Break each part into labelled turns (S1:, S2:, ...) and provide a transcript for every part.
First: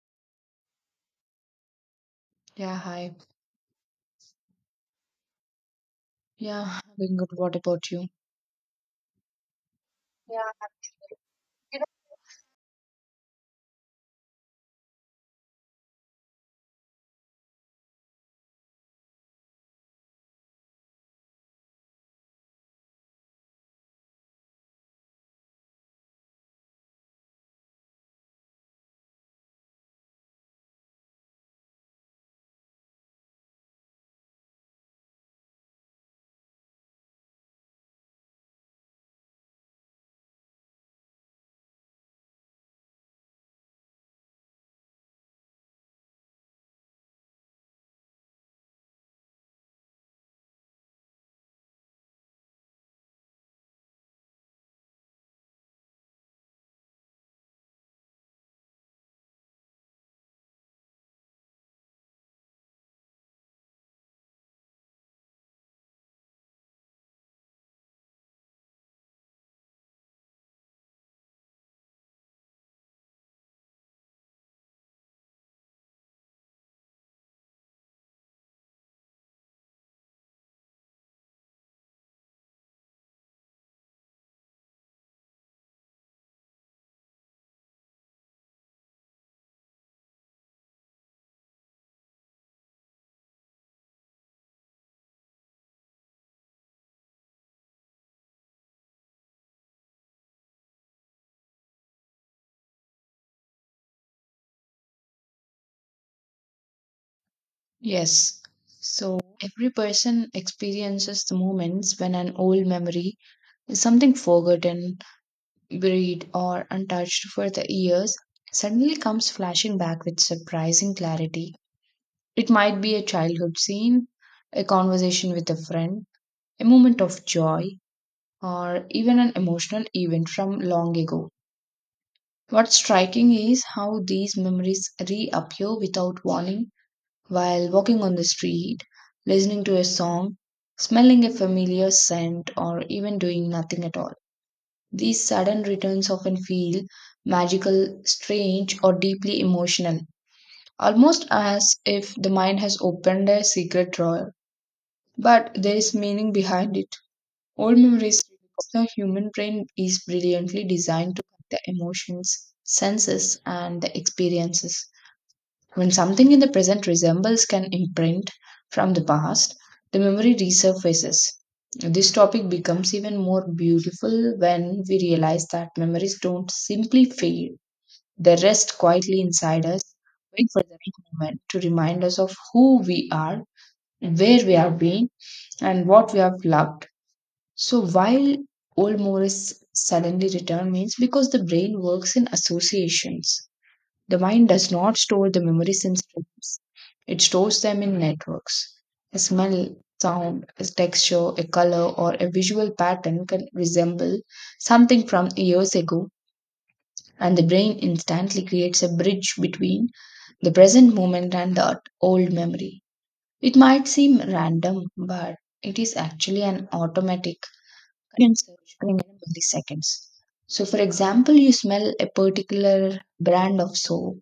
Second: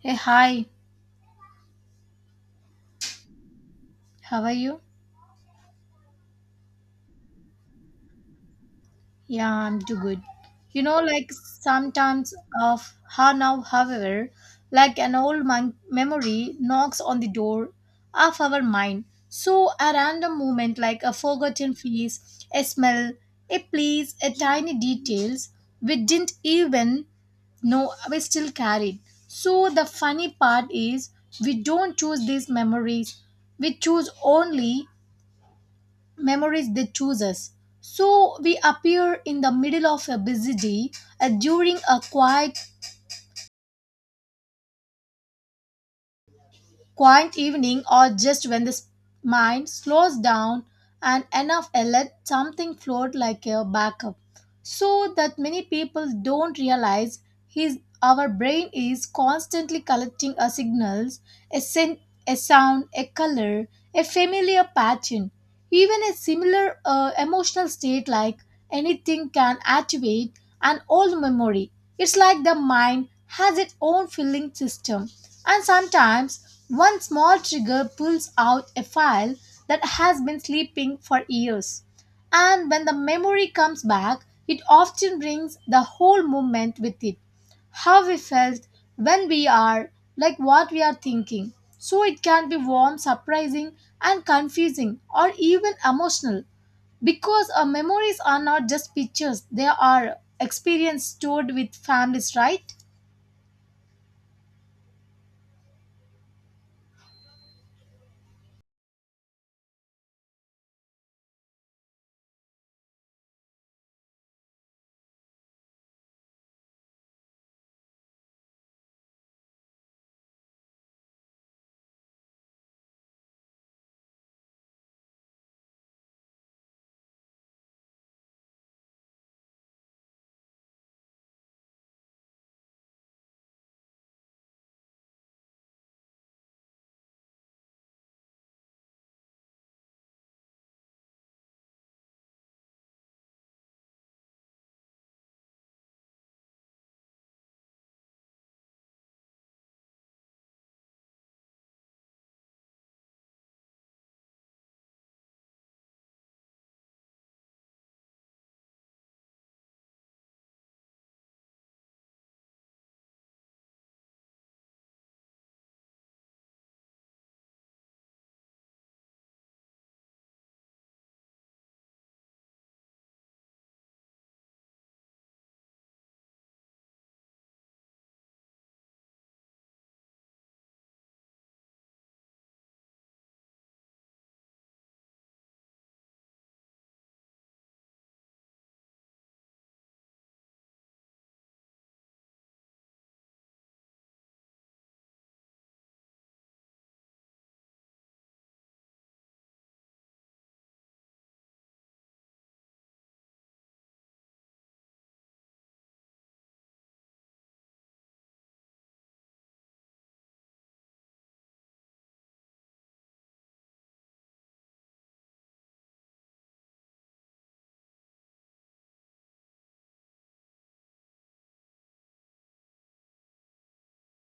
S1: Hey, hi,
S2: Yeah, hi.
S1: how are you?
S2: Yeah, doing good. What about you?
S1: Yeah, I'm too good.
S2: Yeah,
S1: You know, like
S2: you know,
S1: sometimes of how now, however, like an old memory knocks on the door of our mind. So, a random moment like a forgotten face, a smell, a place, a tiny details we didn't even know we still carried. So, the funny part is we don't choose these memories, we choose only memories they choose us. So we appear in the middle of a busy day, during a quiet evening, or just when the mind slows down and enough let something float like a backup. So that many people don't realize his our brain is constantly collecting a signals, a scent, a sound, a color, a familiar pattern, even a similar emotional state, like anything can activate an old memory. It's like the mind has its own filling system, and sometimes one small trigger pulls out a file that has been sleeping for years. And when the memory comes back, it often brings the whole moment with it. How we felt, when we are, like what we are thinking. So it can be warm, surprising, and confusing, or even emotional. Because our memories are not just pictures, they are experience stored with families, right?
S2: Yes. So every person experiences the moments when an old memory is something forgotten, buried, or untouched for the years suddenly comes flashing back with surprising clarity. It might be a childhood scene, a conversation with a friend, a moment of joy, or even an emotional event from long ago. What's striking is how these memories reappear without warning while walking on the street, listening to a song, smelling a familiar scent, or even doing nothing at all. These sudden returns often feel magical, strange, or deeply emotional, almost as if the mind has opened a secret drawer. But there is meaning behind it. Old memories because the human brain is brilliantly designed to connect the emotions, senses, and the experiences. When something in the present resembles an imprint from the past, the memory resurfaces. This topic becomes even more beautiful when we realize that memories don't simply fade, they rest quietly inside us, wait for the right moment to remind us of who we are, where we have been, and what we have loved. So, while old memories suddenly return, means because the brain works in associations. The mind does not store the memories in streams, it stores them in networks. A smell, sound, a texture, a color, or a visual pattern can resemble something from years ago, and the brain instantly creates a bridge between the present moment and that old memory. It might seem random, but it is actually an automatic connection search in milliseconds. So, for example, you smell a particular brand of soap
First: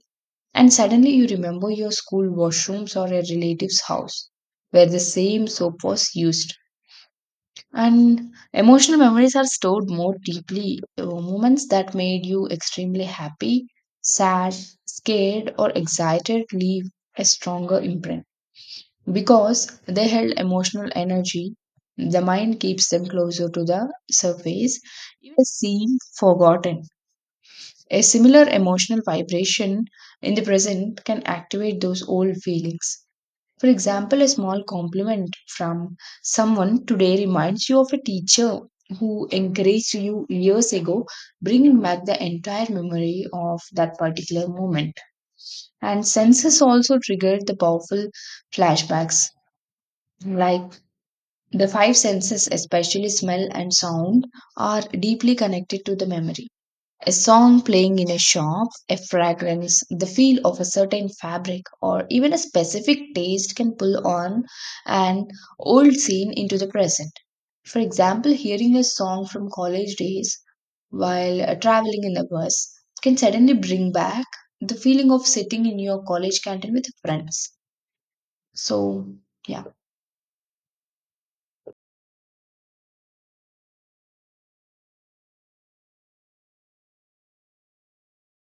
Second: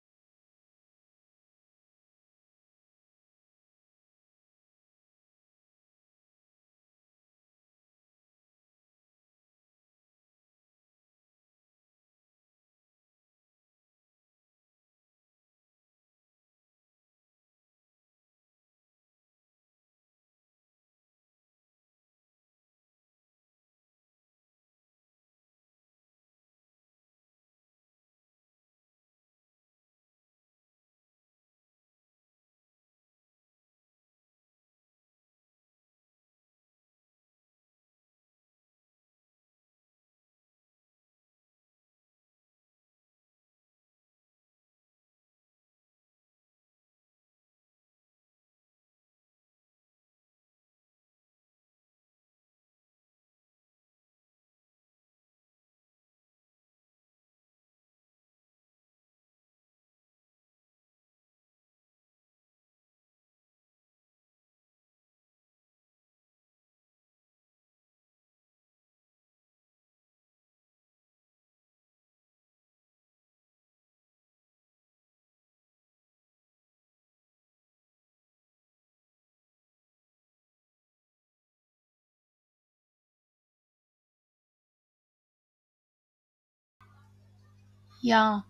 S2: and suddenly you remember your school washrooms or a relative's house where the same soap was used. And emotional memories are stored more deeply. Moments that made you extremely happy, sad, scared, or excited leave a stronger imprint because they held emotional energy. The mind keeps them closer to the surface, even seem forgotten. A similar emotional vibration in the present can activate those old feelings. For example, a small compliment from someone today reminds you of a teacher who encouraged you years ago, bringing back the entire memory of that particular moment. And senses also triggered the powerful flashbacks. Like the five senses, especially smell and sound, are deeply connected to the memory. A song playing in a shop, a fragrance, the feel of a certain fabric, or even a specific taste can pull on an old scene into the present. For example, hearing a song from college days while traveling in a bus can suddenly bring back the feeling of sitting in your college canteen with friends. So, yeah.
S1: Yeah.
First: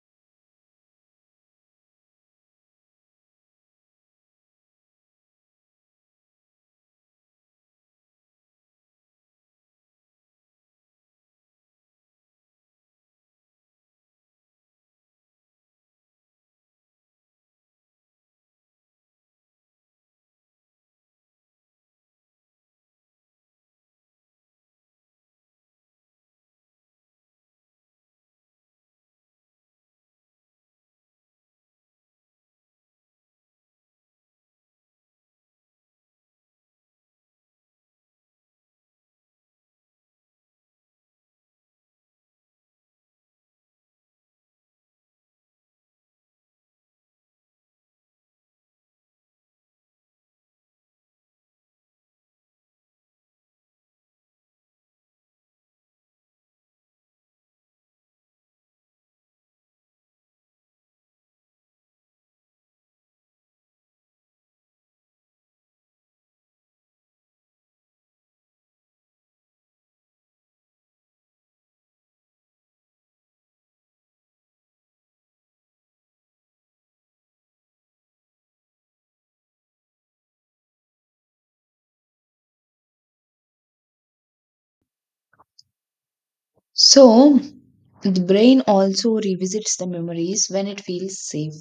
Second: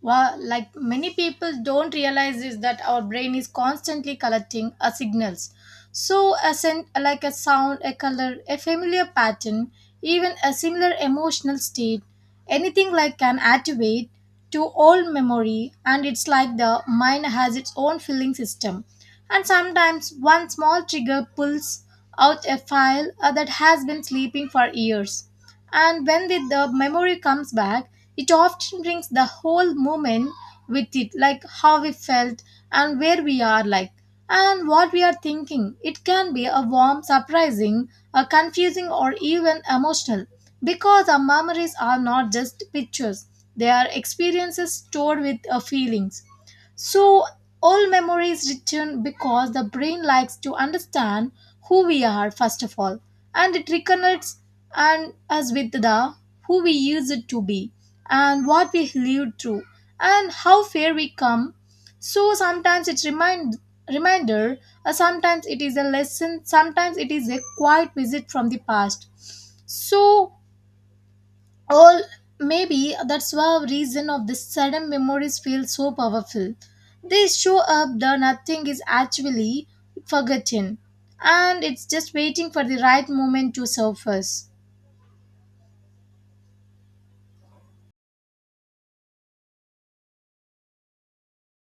S1: Well, like many people don't realize is that our brain is constantly collecting a signals. So, a like a sound, a color, a familiar pattern, even a similar emotional state, anything like can activate to old memory, and it's like the mind has its own feeling system. And sometimes one small trigger pulls out a file that has been sleeping for years. And when the memory comes back, it often brings the whole moment with it, like how we felt and where we are, like, and what we are thinking. It can be a warm, surprising, a confusing, or even emotional, because our memories are not just pictures, they are experiences stored with feelings. So, all memory is written because the brain likes to understand who we are, first of all, and it reconnects and us with the who we used to be, and what we lived through, and how far we come. So sometimes it's reminder, sometimes it is a lesson, sometimes it is a quiet visit from the past. So all maybe that's why reason of the sudden memories feel so powerful. They show up the nothing is actually forgotten, and it's just waiting for the right moment to surface.
S2: So, the brain also revisits the memories when it feels safe.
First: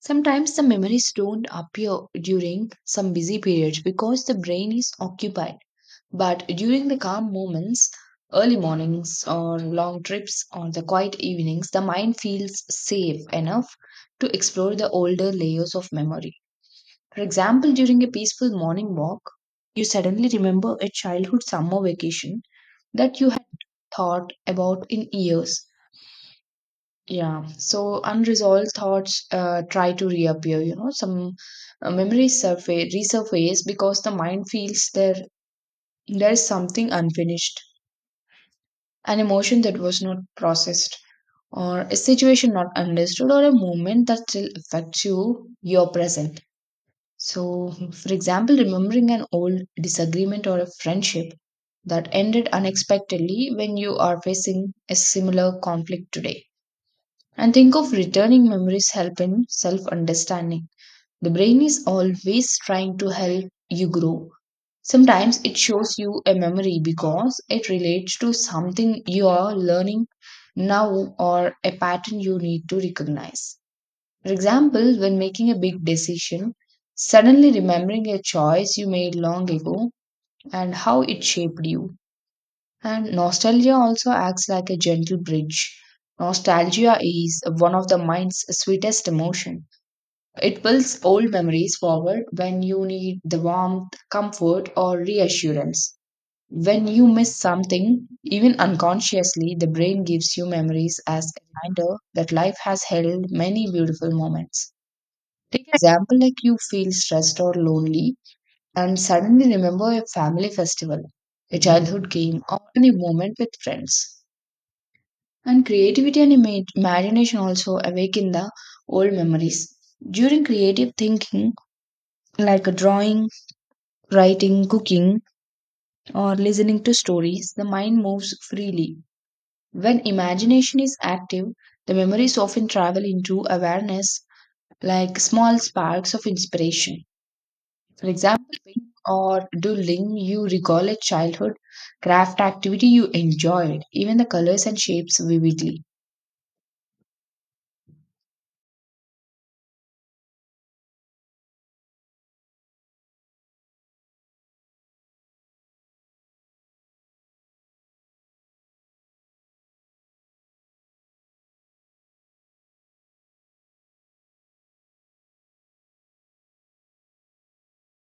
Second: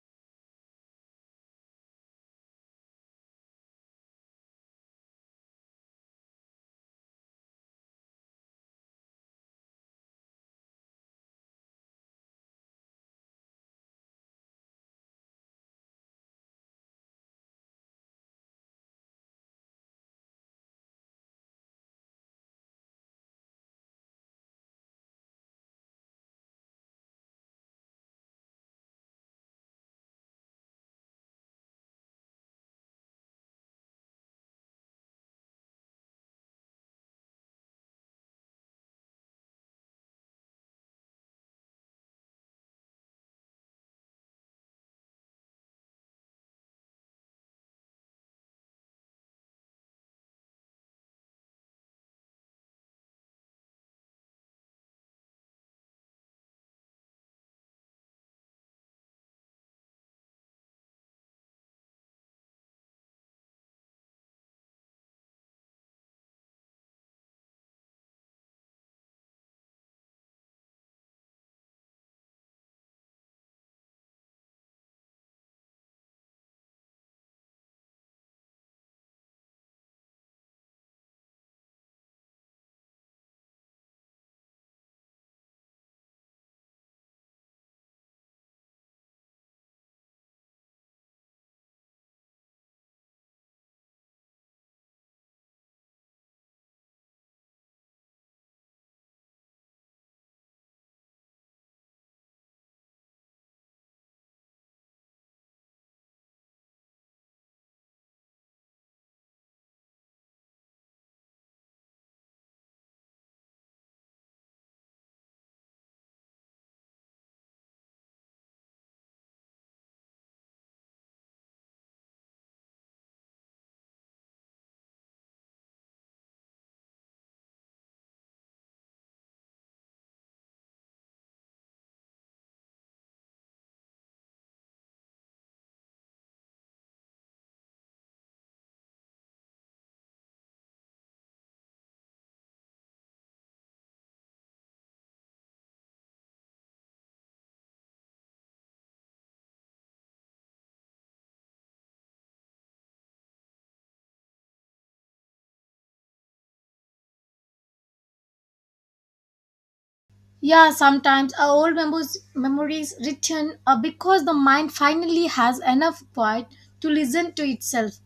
S2: Sometimes the memories don't appear during some busy periods because the brain is occupied. But during the calm moments, early mornings or long trips or the quiet evenings, the mind feels safe enough to explore the older layers of memory. For example, during a peaceful morning walk, you suddenly remember a childhood summer vacation that you had thought about in years yeah, so unresolved thoughts try to reappear, you know, some memories surface, resurface because the mind feels there is something unfinished, an emotion that was not processed, or a situation not understood, or a moment that still affects you, your present. So, for example, remembering an old disagreement or a friendship that ended unexpectedly when you are facing a similar conflict today. And think of returning memories help in self understanding. The brain is always trying to help you grow. Sometimes it shows you a memory because it relates to something you are learning now or a pattern you need to recognize. For example, when making a big decision, suddenly remembering a choice you made long ago and how it shaped you. And nostalgia also acts like a gentle bridge. Nostalgia is one of the mind's sweetest emotion. It pulls old memories forward when you need the warmth, comfort, or reassurance. When you miss something, even unconsciously, the brain gives you memories as a reminder that life has held many beautiful moments. Take an example like you feel stressed or lonely and suddenly remember a family festival, a childhood game, or any moment with friends. And creativity and imagination also awaken the old memories. During creative thinking, like a drawing, writing, cooking, or listening to stories, the mind moves freely. When imagination is active, the memories often travel into awareness like small sparks of inspiration. For example, painting or doodling, you recall a childhood craft activity you enjoyed, even the colors and shapes vividly.
S1: Yeah, sometimes our old memories return because the mind finally has enough quiet to listen to itself.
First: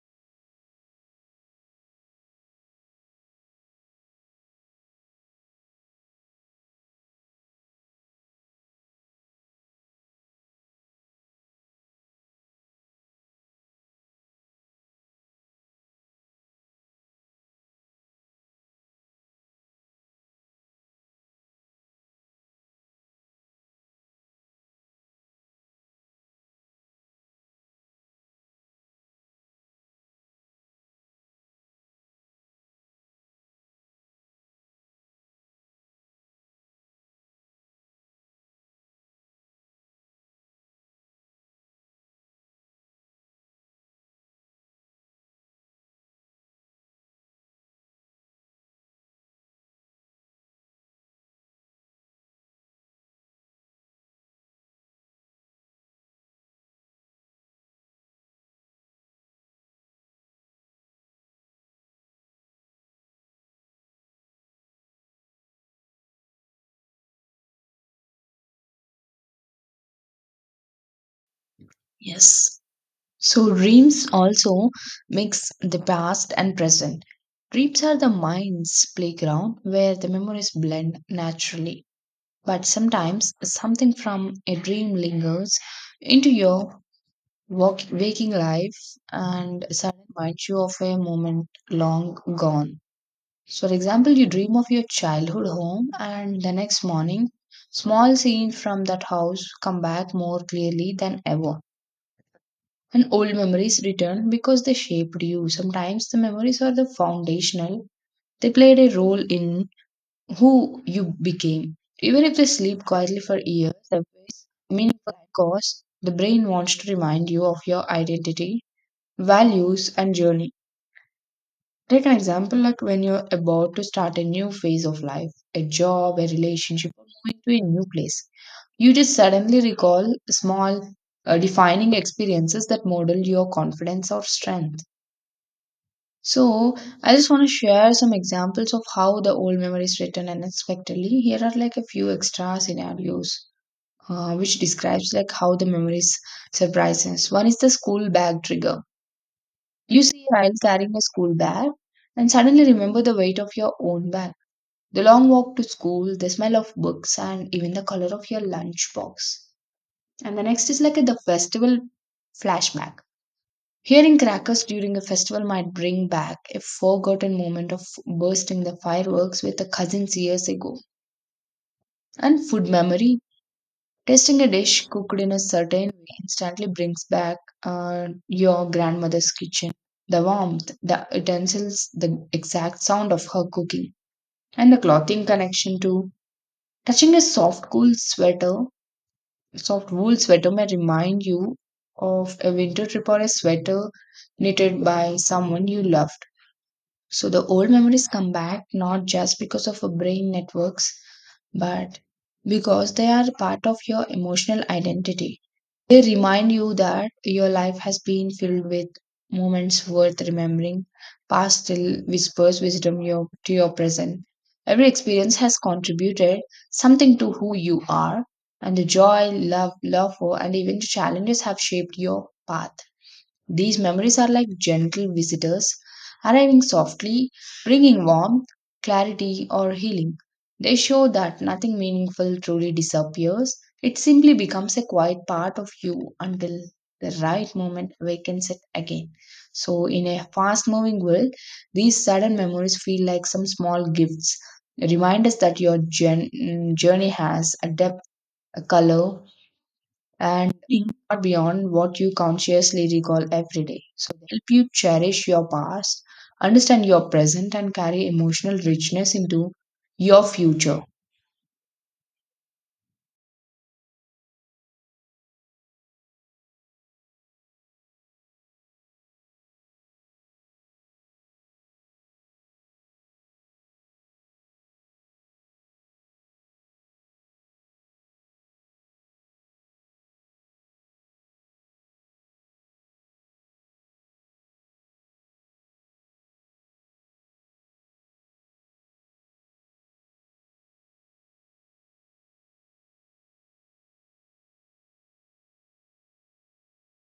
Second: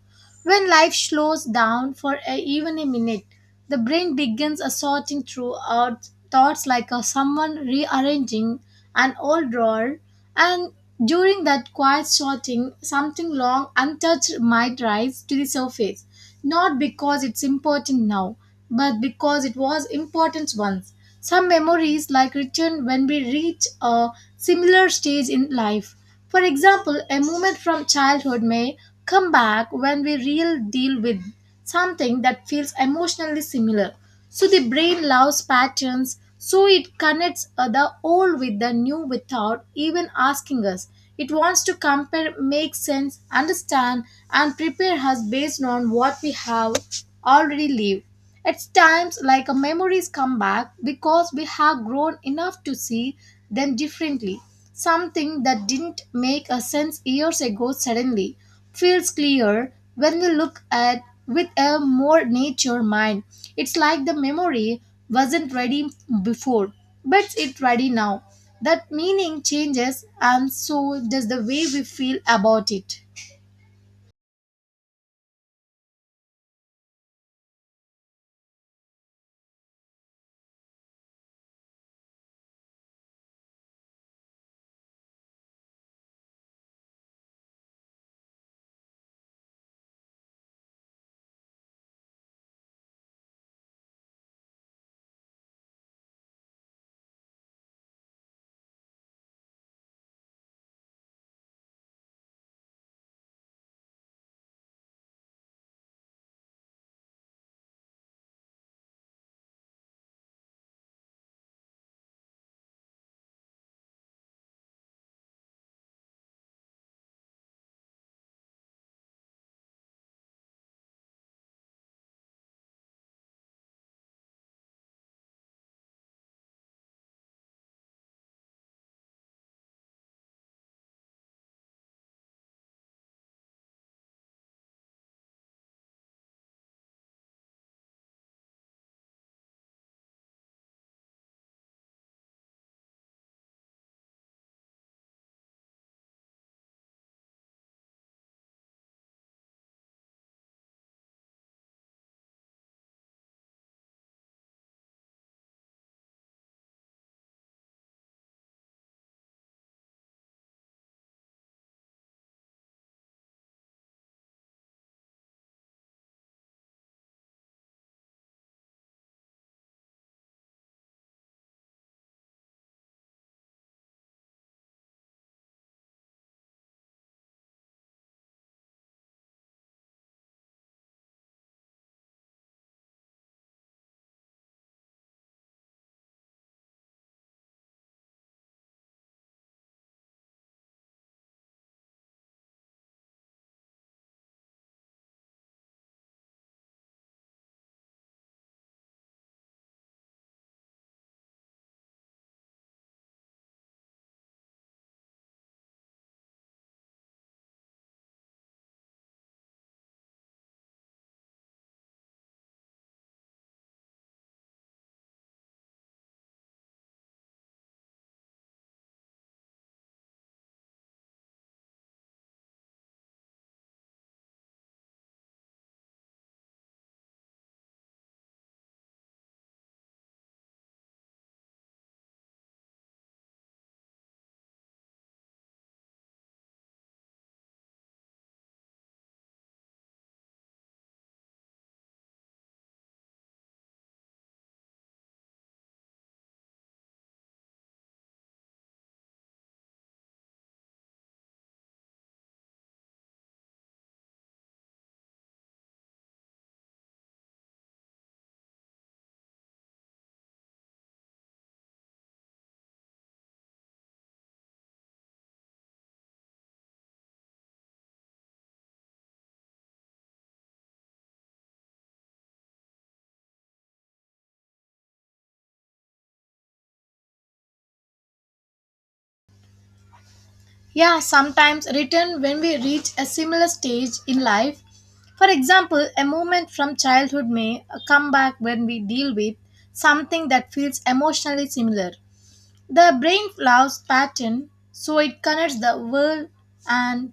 S1: When life slows down for a, even a minute, the brain begins a sorting through our thoughts, like a, someone rearranging an old drawer, and during that quiet sorting, something long untouched might rise to the surface, not because it's important now, but because it was important once. Some memories like return when we reach a similar stage in life. For example, a moment from childhood may come back when we real deal with something that feels emotionally similar. So the brain loves patterns, so it connects the old with the new without even asking us. It wants to compare, make sense, understand, and prepare us based on what we have already lived. At times, like memories come back because we have grown enough to see them differently. Something that didn't make a sense years ago suddenly feels clear when you look at with a more nature mind. It's like the memory wasn't ready before, but it's ready now. That meaning changes and so does the way we feel
S2: Yes.
S1: about it.
S2: So, dreams also mix the past and present. Dreams are the mind's playground where the memories blend naturally. But sometimes something from a dream lingers into your waking life and suddenly reminds you of a moment long gone. So, for example, you dream of your childhood home, and the next morning, small scenes from that house come back more clearly than ever. And old memories return because they shaped you. Sometimes the memories are the foundational, they played a role in who you became. Even if they sleep quietly for years, the ways meaningful and cost, the brain wants to remind you of your identity, values, and journey. Take an example like when you're about to start a new phase of life, a job, a relationship, or moving to a new place. You just suddenly recall small, defining experiences that model your confidence or strength. So I just want to share some examples of how the old memories return unexpectedly. Here are like a few extra scenarios which describes like how the memories surprise us. One is the school bag trigger. You see a child carrying a school bag and suddenly remember the weight of your own bag. The long walk to school, the smell of books, and even the color of your lunchbox. And the next is like the festival flashback. Hearing crackers during a festival might bring back a forgotten moment of bursting the fireworks with the cousins years ago. And food memory. Tasting a dish cooked in a certain way instantly brings back your grandmother's kitchen. The warmth, the utensils, the exact sound of her cooking, and the clothing connection too. Touching a soft, cool sweater, soft wool sweater may remind you of a winter trip or a sweater knitted by someone you love. So the old memories come back not just because of our brain networks, but because they are part of your emotional identity. They remind you that your life has been filled with moments worth remembering, past still whispers wisdom your, to your present. Every experience has contributed something to who you are, and the joy, love, love for, and even the challenges have shaped your path. These memories are like gentle visitors arriving softly, bringing warmth, clarity, or healing. They show that nothing meaningful truly disappears, it simply becomes a quiet part of you until the right moment awakens it again. So, in a fast moving world, these sudden memories feel like some small gifts. Remind us that your journey has a depth, a color, and think far beyond what you consciously recall every day. So they help you cherish your past, understand your present, and carry emotional richness into your future.
S1: Yeah, sometimes return when we reach a similar stage in life. For example, a moment from childhood may come back when we deal with something that feels emotionally similar. The brain loves pattern, so it connects the world and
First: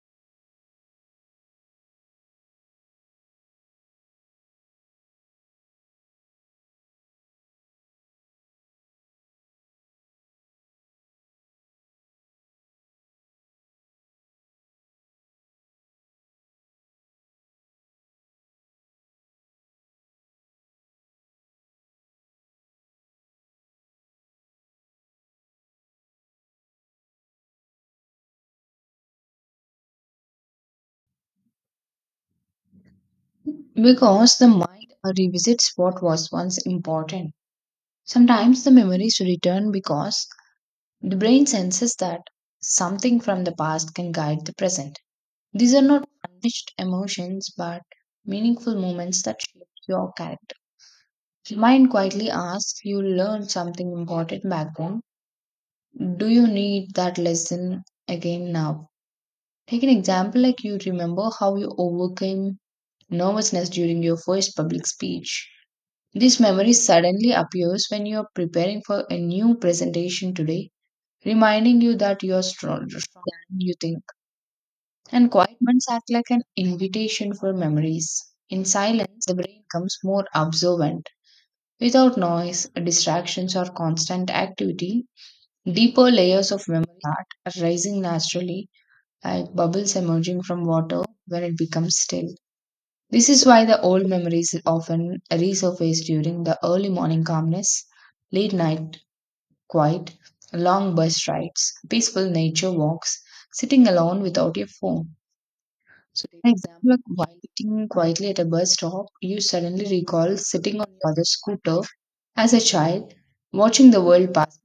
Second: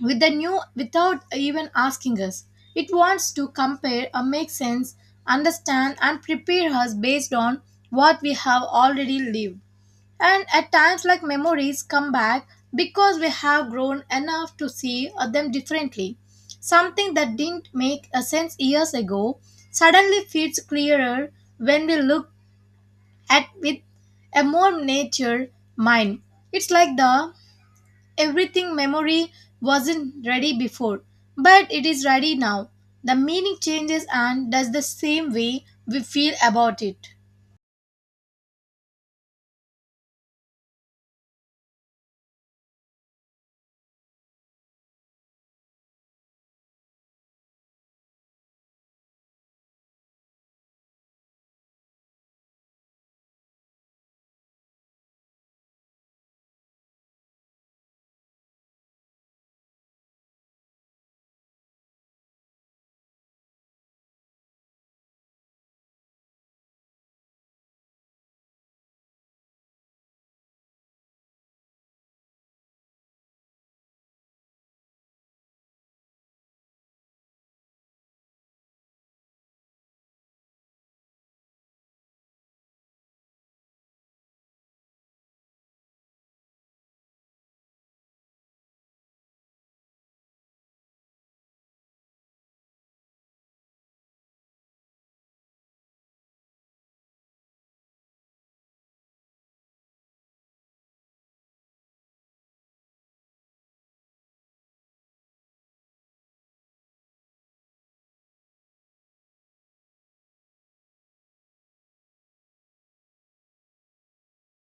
S1: with the new without even asking us. It wants to compare or make sense, understand, and prepare us based on what we have already lived. And at times, like memories come back because we have grown enough to see them differently. Something that didn't make a sense years ago suddenly feels clearer when we look at with a more nature mind. It's like the everything memory wasn't ready before, but it is ready now. The meaning changes
S2: Because the
S1: and does the
S2: mind
S1: same way
S2: revisits
S1: we
S2: what was
S1: feel
S2: once
S1: about it.
S2: important. Sometimes the memories return because the brain senses that something from the past can guide the present. These are not unleashed emotions but meaningful moments that shape your character. Mind quietly asks, you learned something important back then. Do you need that lesson again now? Take an example like you remember how you overcame nervousness during your first public speech. This memory suddenly appears when you are preparing for a new presentation today, reminding you that you are stronger than you think. And quiet months act like an invitation for memories. In silence, the brain becomes more observant. Without noise, distractions, or constant activity, deeper layers of memory start rising naturally, like bubbles emerging from water when it becomes still. This is why the old memories often resurface during the early morning calmness, late night quiet, long bus rides, peaceful nature walks, sitting alone without your phone. So, take an example, like while sitting quietly at a bus stop, you suddenly recall sitting on the other scooter as a child, watching the world pass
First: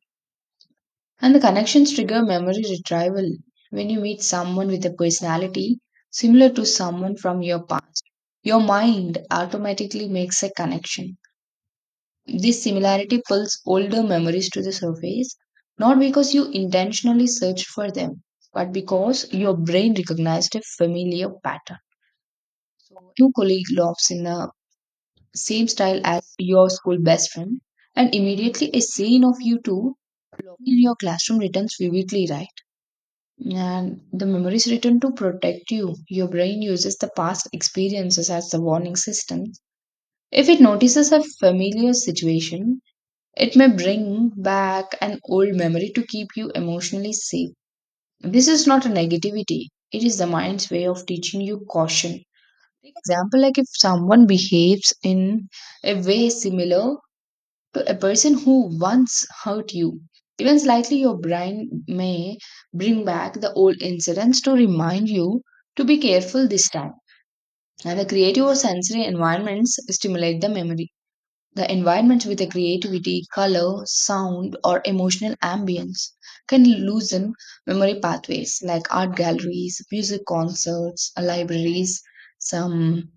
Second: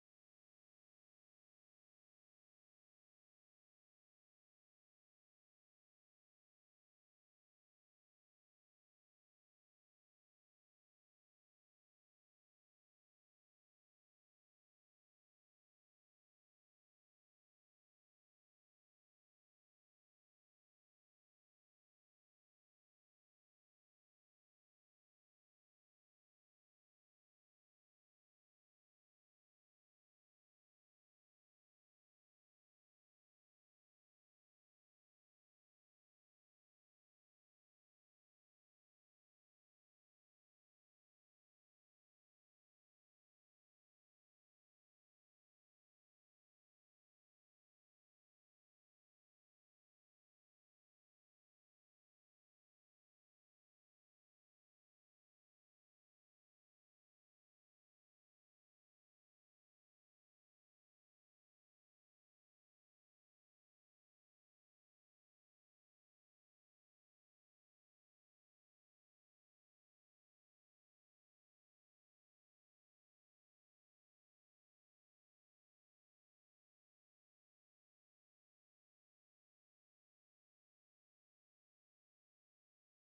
S2: and the connections trigger memory retrieval when you meet someone with a personality similar to someone from your past. Your mind automatically makes a connection. This similarity pulls older memories to the surface, not because you intentionally searched for them, but because your brain recognized a familiar pattern. So, your colleague laughs in the same style as your school best friend, and immediately a scene of you two in your classroom returns vividly, right? And the memories return to protect you. Your brain uses the past experiences as the warning system. If it notices a familiar situation, it may bring back an old memory to keep you emotionally safe. This is not a negativity, it is the mind's way of teaching you caution. Example, like if someone behaves in a way similar to a person who once hurt you. Even slightly, your brain may bring back the old incidents to remind you to be careful this time. And the creative or sensory environments stimulate the memory. The environments with a creativity, color, sound, or emotional ambience can loosen memory pathways like art galleries, music concerts, libraries, some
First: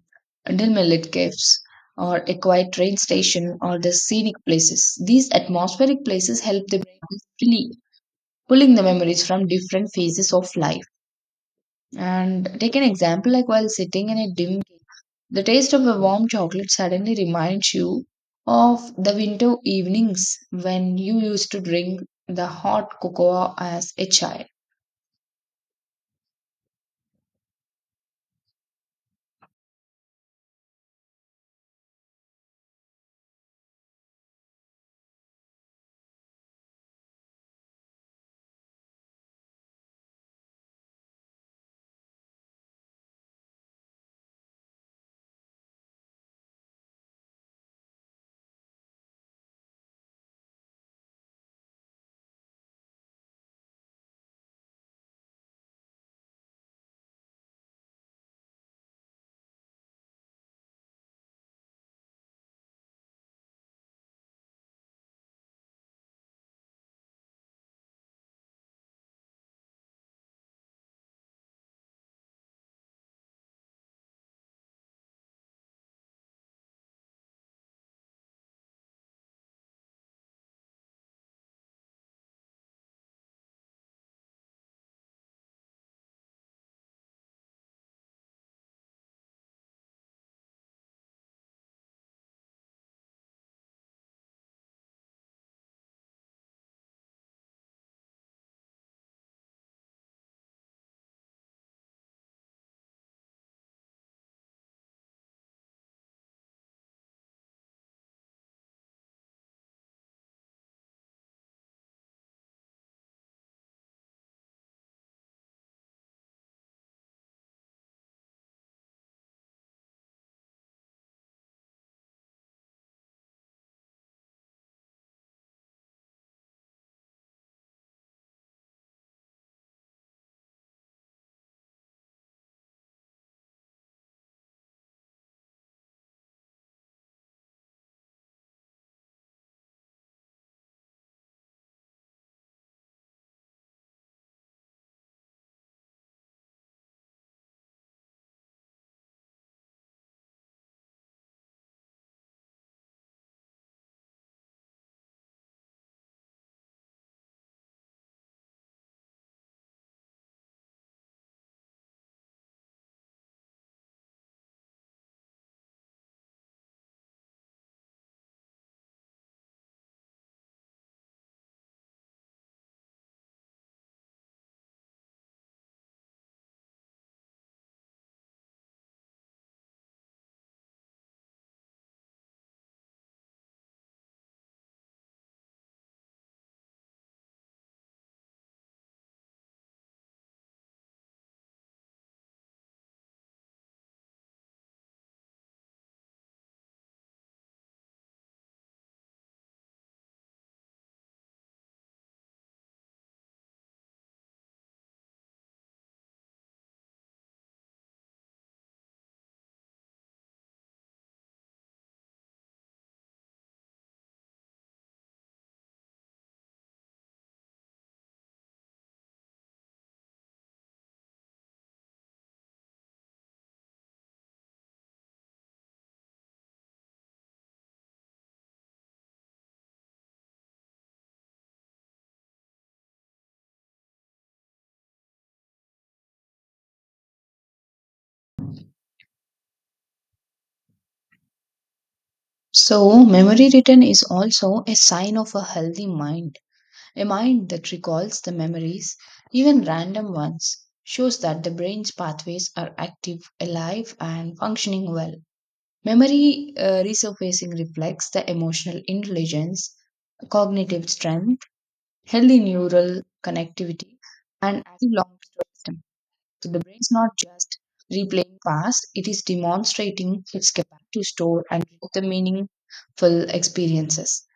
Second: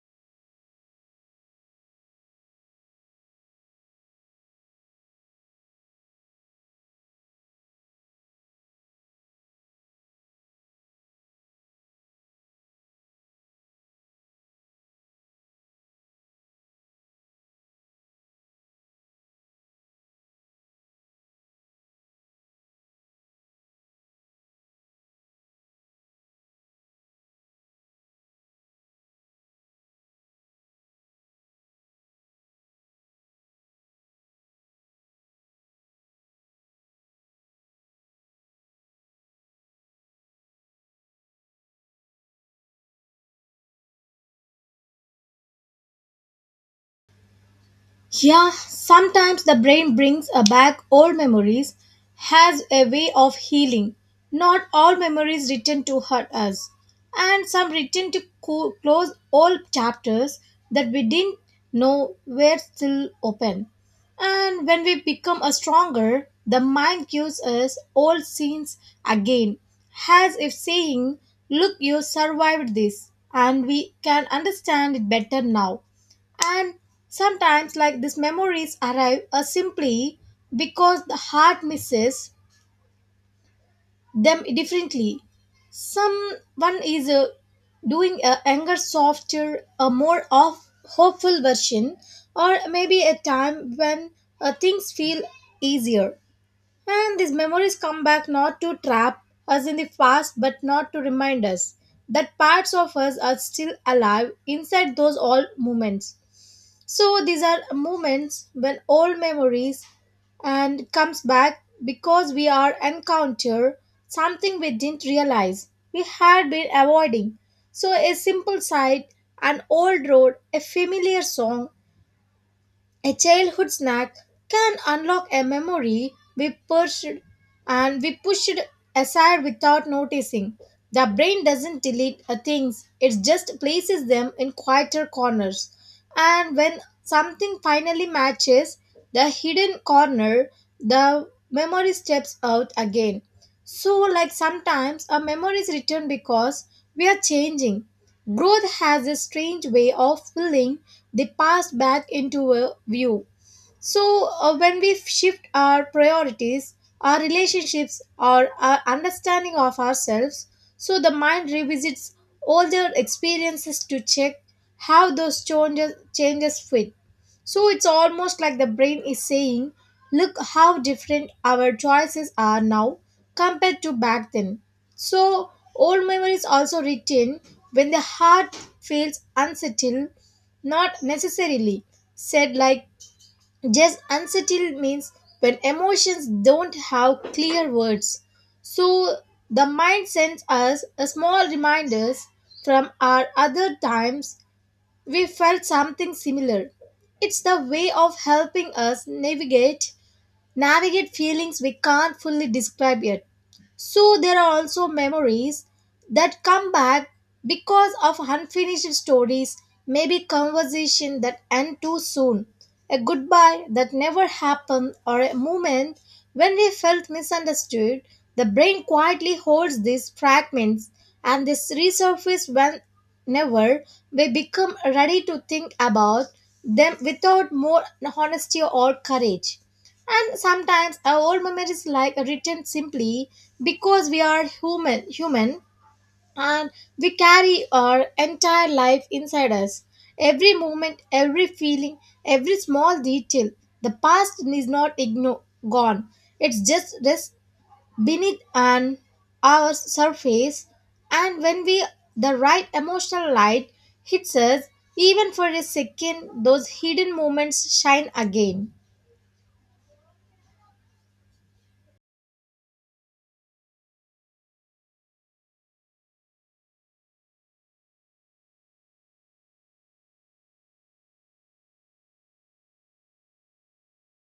S2: dimly lit gifts, or a quiet train station, or the scenic places. These atmospheric places help the brain freely pulling the memories from different phases of life. And take an example like while sitting in a dim, the taste of a warm chocolate suddenly reminds you of the winter evenings when you used to drink the hot cocoa as a child.
S1: Yeah, sometimes the brain brings back old memories, has a way of healing. Not all memories written to hurt us, and some written to close old chapters that we didn't know were still open. And when we become a stronger, the mind gives us old scenes again, as if saying, "Look, you survived this, and we can understand it better now." And sometimes, like these memories arrive simply because the heart misses them differently. Someone is doing a younger, softer, a more of hopeful version, or maybe a time when things feel easier. And these memories come back not to trap us in the past, but not to remind us that parts of us are still alive inside those old moments. So these are moments when old memories and comes back because we are encounter something we didn't realize we had been avoiding. So a simple sight, an old road, a familiar song, a childhood snack can unlock a memory we pushed aside without noticing. The brain doesn't delete things, it just places them in quieter corners. And when something finally matches the hidden corner, the memory steps out again. So, like sometimes, a memory is returned because we are changing. Growth has a strange way of pulling the past back into a view. So, when we shift our priorities, our relationships, or our understanding of ourselves, so the mind revisits older experiences to check how those changes fit. So, it's almost like the brain is saying, "Look how different our choices are now compared to back then." So, old memories also retain when the heart feels unsettled, not necessarily said like just unsettled means when emotions don't have clear words. So, the mind sends us a small reminders from our other times we felt something similar. It's the way of helping us navigate feelings we can't fully describe yet. So there are also memories that come back because of unfinished stories, maybe conversation that end too soon, a goodbye that never happened, or a moment when we felt misunderstood. The brain quietly holds these fragments and they resurface whenever we become ready to think about them without more honesty or courage. And sometimes our old memories like written simply because we are human and we carry our entire life inside us. Every moment, every feeling, every small
S2: So,
S1: detail.
S2: memory return
S1: The
S2: is
S1: past
S2: also
S1: is
S2: a
S1: not
S2: sign of a healthy
S1: gone.
S2: mind.
S1: It's just
S2: A
S1: rest
S2: mind that recalls the
S1: beneath
S2: memories,
S1: and
S2: even
S1: our
S2: random ones,
S1: surface,
S2: shows
S1: and
S2: that the
S1: when we
S2: brain's
S1: the
S2: pathways
S1: right
S2: are active,
S1: emotional light
S2: alive,
S1: hits
S2: and
S1: us
S2: functioning well.
S1: even for a second,
S2: Memory
S1: those hidden
S2: resurfacing
S1: moments
S2: reflects
S1: shine
S2: the
S1: again.
S2: emotional intelligence, cognitive strength, healthy neural connectivity, and active long term system. So the brain is not just replaying past, it is demonstrating its capacity to store and create the meaningful experiences.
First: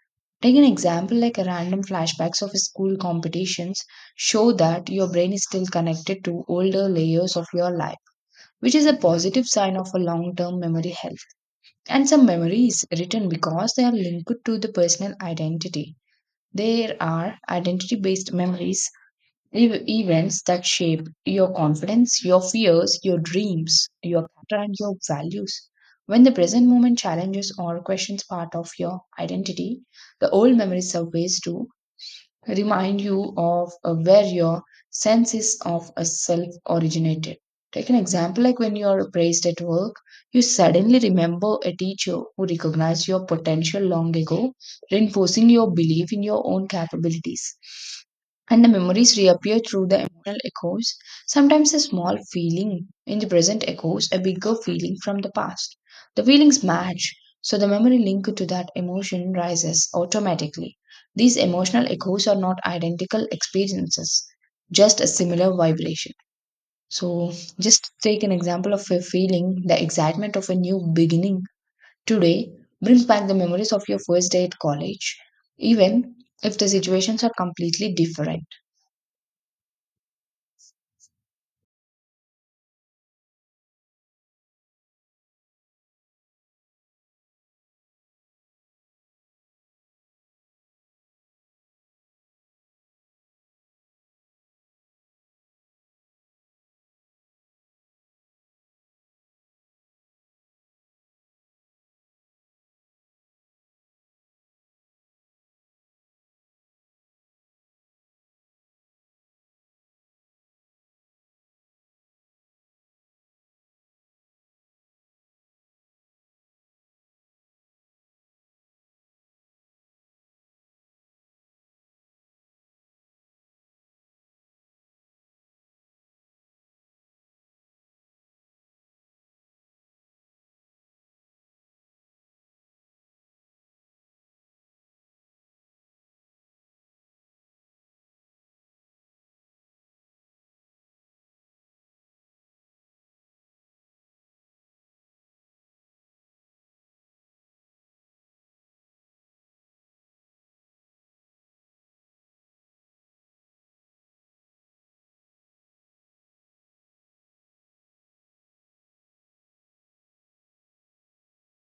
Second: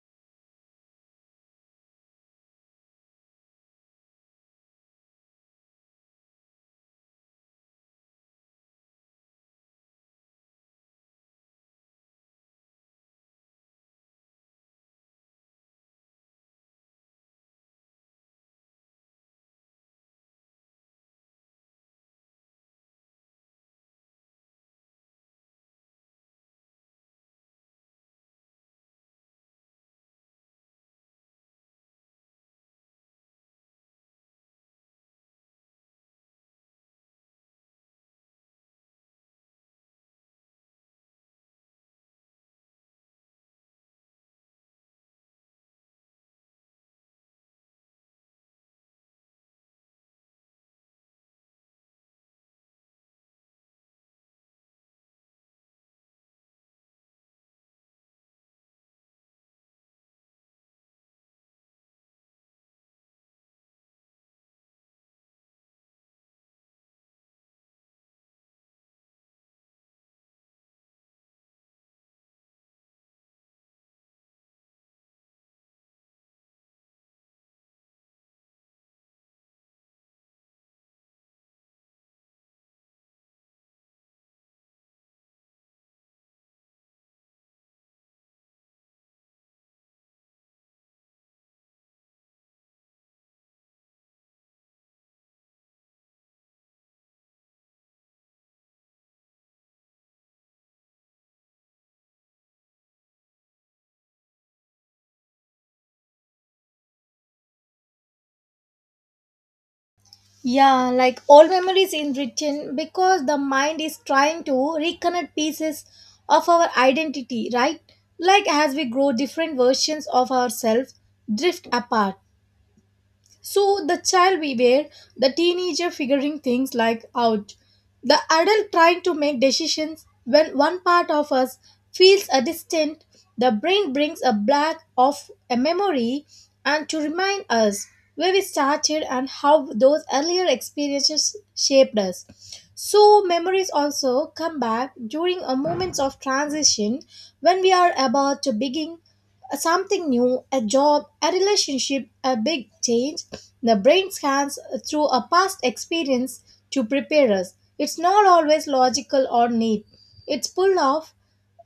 S2: Take an example like a random flashbacks of school competitions show that your brain is still connected to older layers of your life, which is a positive sign of a long-term memory health. And some memories written because they are linked to the personal identity. There are identity based memories events that shape your confidence, your fears, your dreams, your character, and your values. When the present moment challenges or questions part of your identity, the old memories surface too remind you of where your senses of a self originated. Take an example like when you are praised at work, you suddenly remember a teacher who recognized your potential long ago, reinforcing your belief in your own capabilities. And the memories reappear through the emotional echoes. Sometimes a small feeling in the present echoes a bigger feeling from the past. The feelings match, so the memory linked to that emotion rises automatically. These emotional echoes are not identical experiences, just a similar vibration. So, just take an example of a feeling, the excitement of a new beginning today brings back the memories of your first day at college, even if the situations are completely different.
S1: Yeah, like all memories in written because the mind is trying to reconnect pieces of our identity, right? Like as we grow different versions of ourselves drift apart. So the child we were, the teenager figuring things like out, the adult trying to make decisions when one part of us feels a distant, the brain brings a black of a memory and to remind us where we started and how those earlier experiences shaped us. So memories also come back during a moments of transition when we are about to begin something new, a job, a relationship, a big change. The brain scans through a past experience to prepare us. It's not always logical or neat. It's pulled off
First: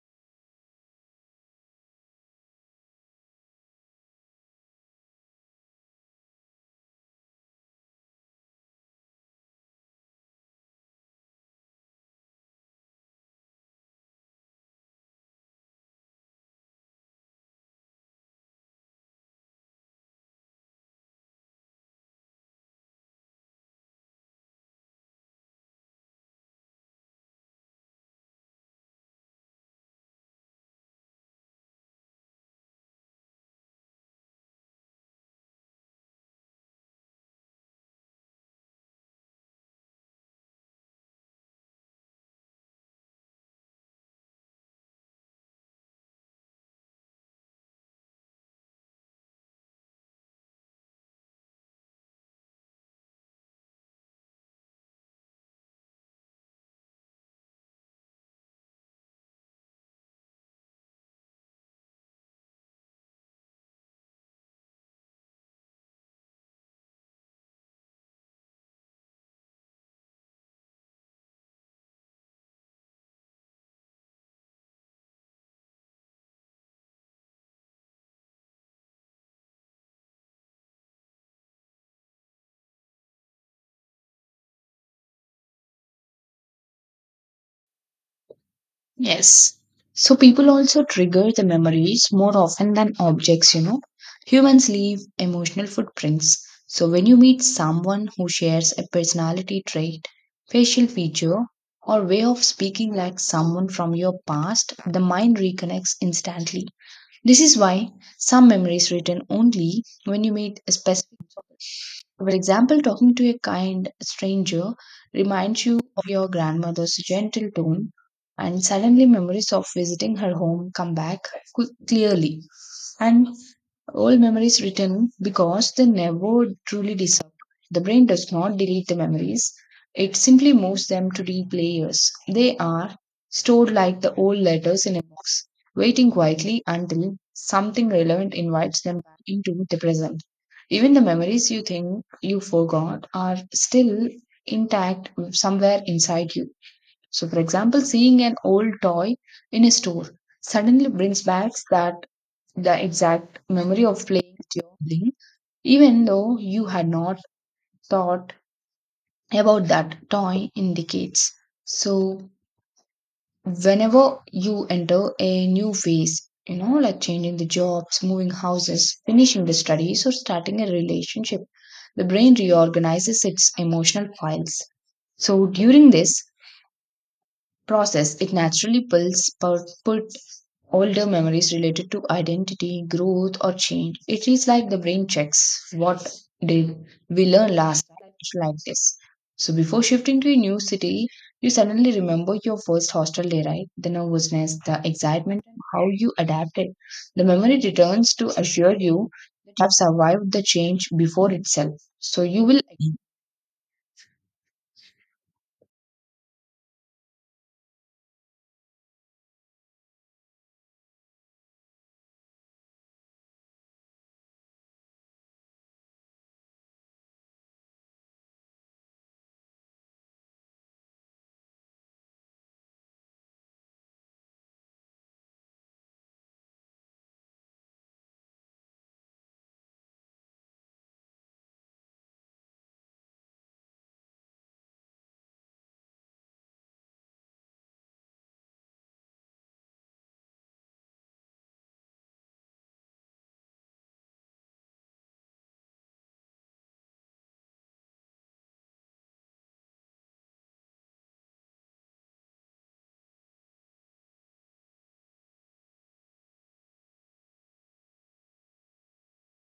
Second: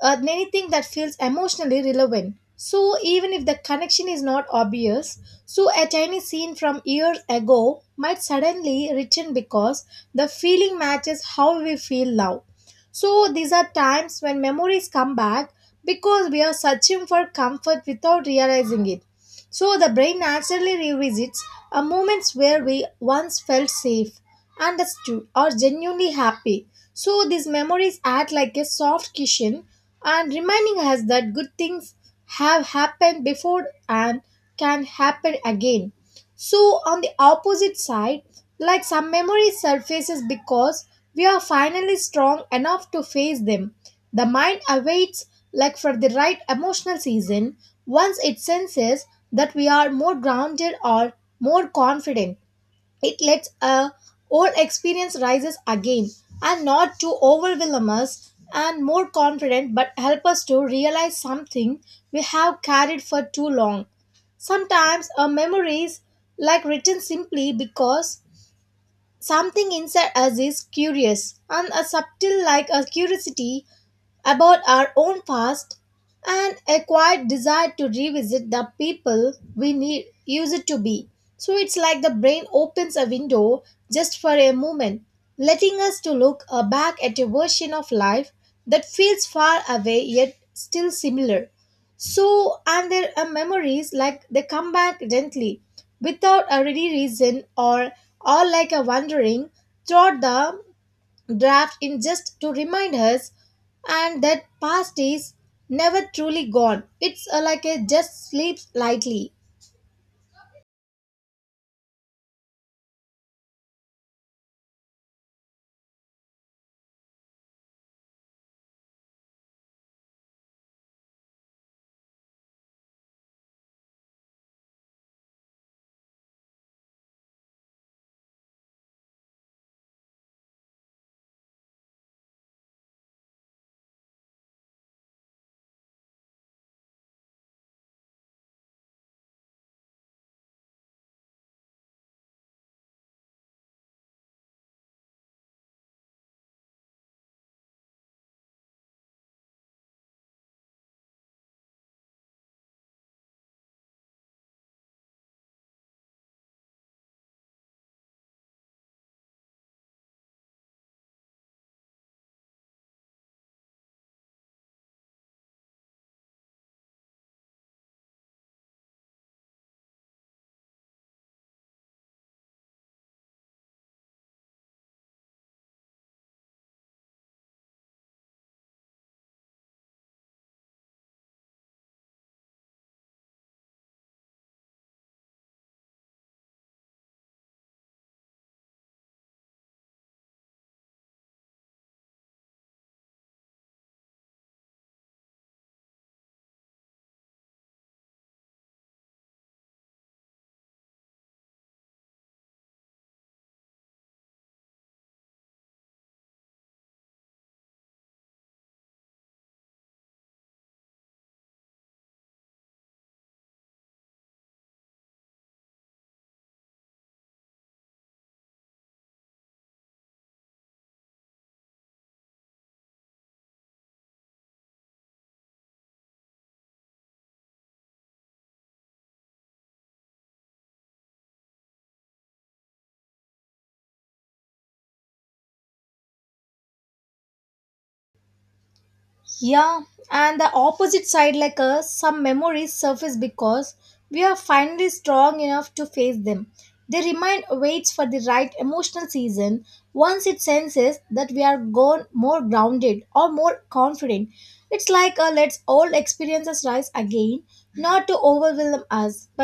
S1: anything that feels emotionally relevant. So even if the connection is not obvious, so a tiny scene from years ago might suddenly return because the feeling matches how we feel now. So these are times when memories come back because we are searching for comfort without realizing it. So the brain naturally revisits a moments where we once felt safe, understood, or genuinely happy. So these memories act like a soft cushion and reminding us that good things have happened before and can happen again. So on the opposite side, like some memory surfaces because we are finally strong enough to face them. The mind awaits like for the right emotional season once it senses that we are more grounded or more confident. It lets a old experience rises again and not to overwhelm us and more confident but help us to realize something we have carried for too long. Sometimes our memories like written simply because something inside us is curious and a subtle like a curiosity about our own past and a quiet desire to revisit the people we need, used to be. So it's like the brain opens a window just for a moment, letting us to look back at a version of life that feels
S2: Yes.
S1: far away
S2: So
S1: yet
S2: people also
S1: still
S2: trigger the
S1: similar.
S2: memories more
S1: So
S2: often
S1: and
S2: than
S1: their
S2: objects, you know.
S1: memories like they
S2: Humans
S1: come
S2: leave
S1: back gently,
S2: emotional
S1: without
S2: footprints.
S1: a ready
S2: So when you meet
S1: reason
S2: someone who
S1: or like
S2: shares
S1: a
S2: a
S1: wandering
S2: personality trait,
S1: throughout the
S2: facial feature,
S1: draft in
S2: or way
S1: just
S2: of
S1: to remind
S2: speaking like
S1: us
S2: someone from your
S1: and that
S2: past,
S1: past
S2: the
S1: is
S2: mind reconnects
S1: never truly
S2: instantly.
S1: gone, it's
S2: This is
S1: like it
S2: why
S1: just
S2: some
S1: sleeps
S2: memories return
S1: lightly.
S2: only when you meet a specific person. For example, talking to a kind stranger reminds you of your grandmother's gentle tone, and suddenly memories of visiting her home come back clearly. And old memories return because they never truly disappear. The brain does not delete the memories, it simply moves them to replayers. They are stored like the old letters in a box, waiting quietly until something relevant invites them back into the present. Even the memories you think you forgot are still intact somewhere inside you. So, for example, seeing an old toy in a store suddenly brings back that the exact memory of playing with your sibling, even though you had not thought about that toy in decades. So, whenever you enter a new phase, you know, like changing the jobs, moving houses, finishing the studies, or starting a relationship, the brain reorganizes its emotional files. So, during this process, it naturally pulls put older memories related to identity, growth, or change. It is like the brain checks what did we learn last time. It's like this. So before shifting to a new city, you suddenly remember your first hostel day, right? The nervousness, the excitement, and how you adapted. The memory returns to assure you that you have survived the change before itself. So you will
S1: Yeah, and the opposite side, like us, some memories surface because we are finally strong enough to face them. They remind waits for the right emotional season once it senses that we are gone more grounded or more confident. It's like a let's old experiences rise again, not to overwhelm us,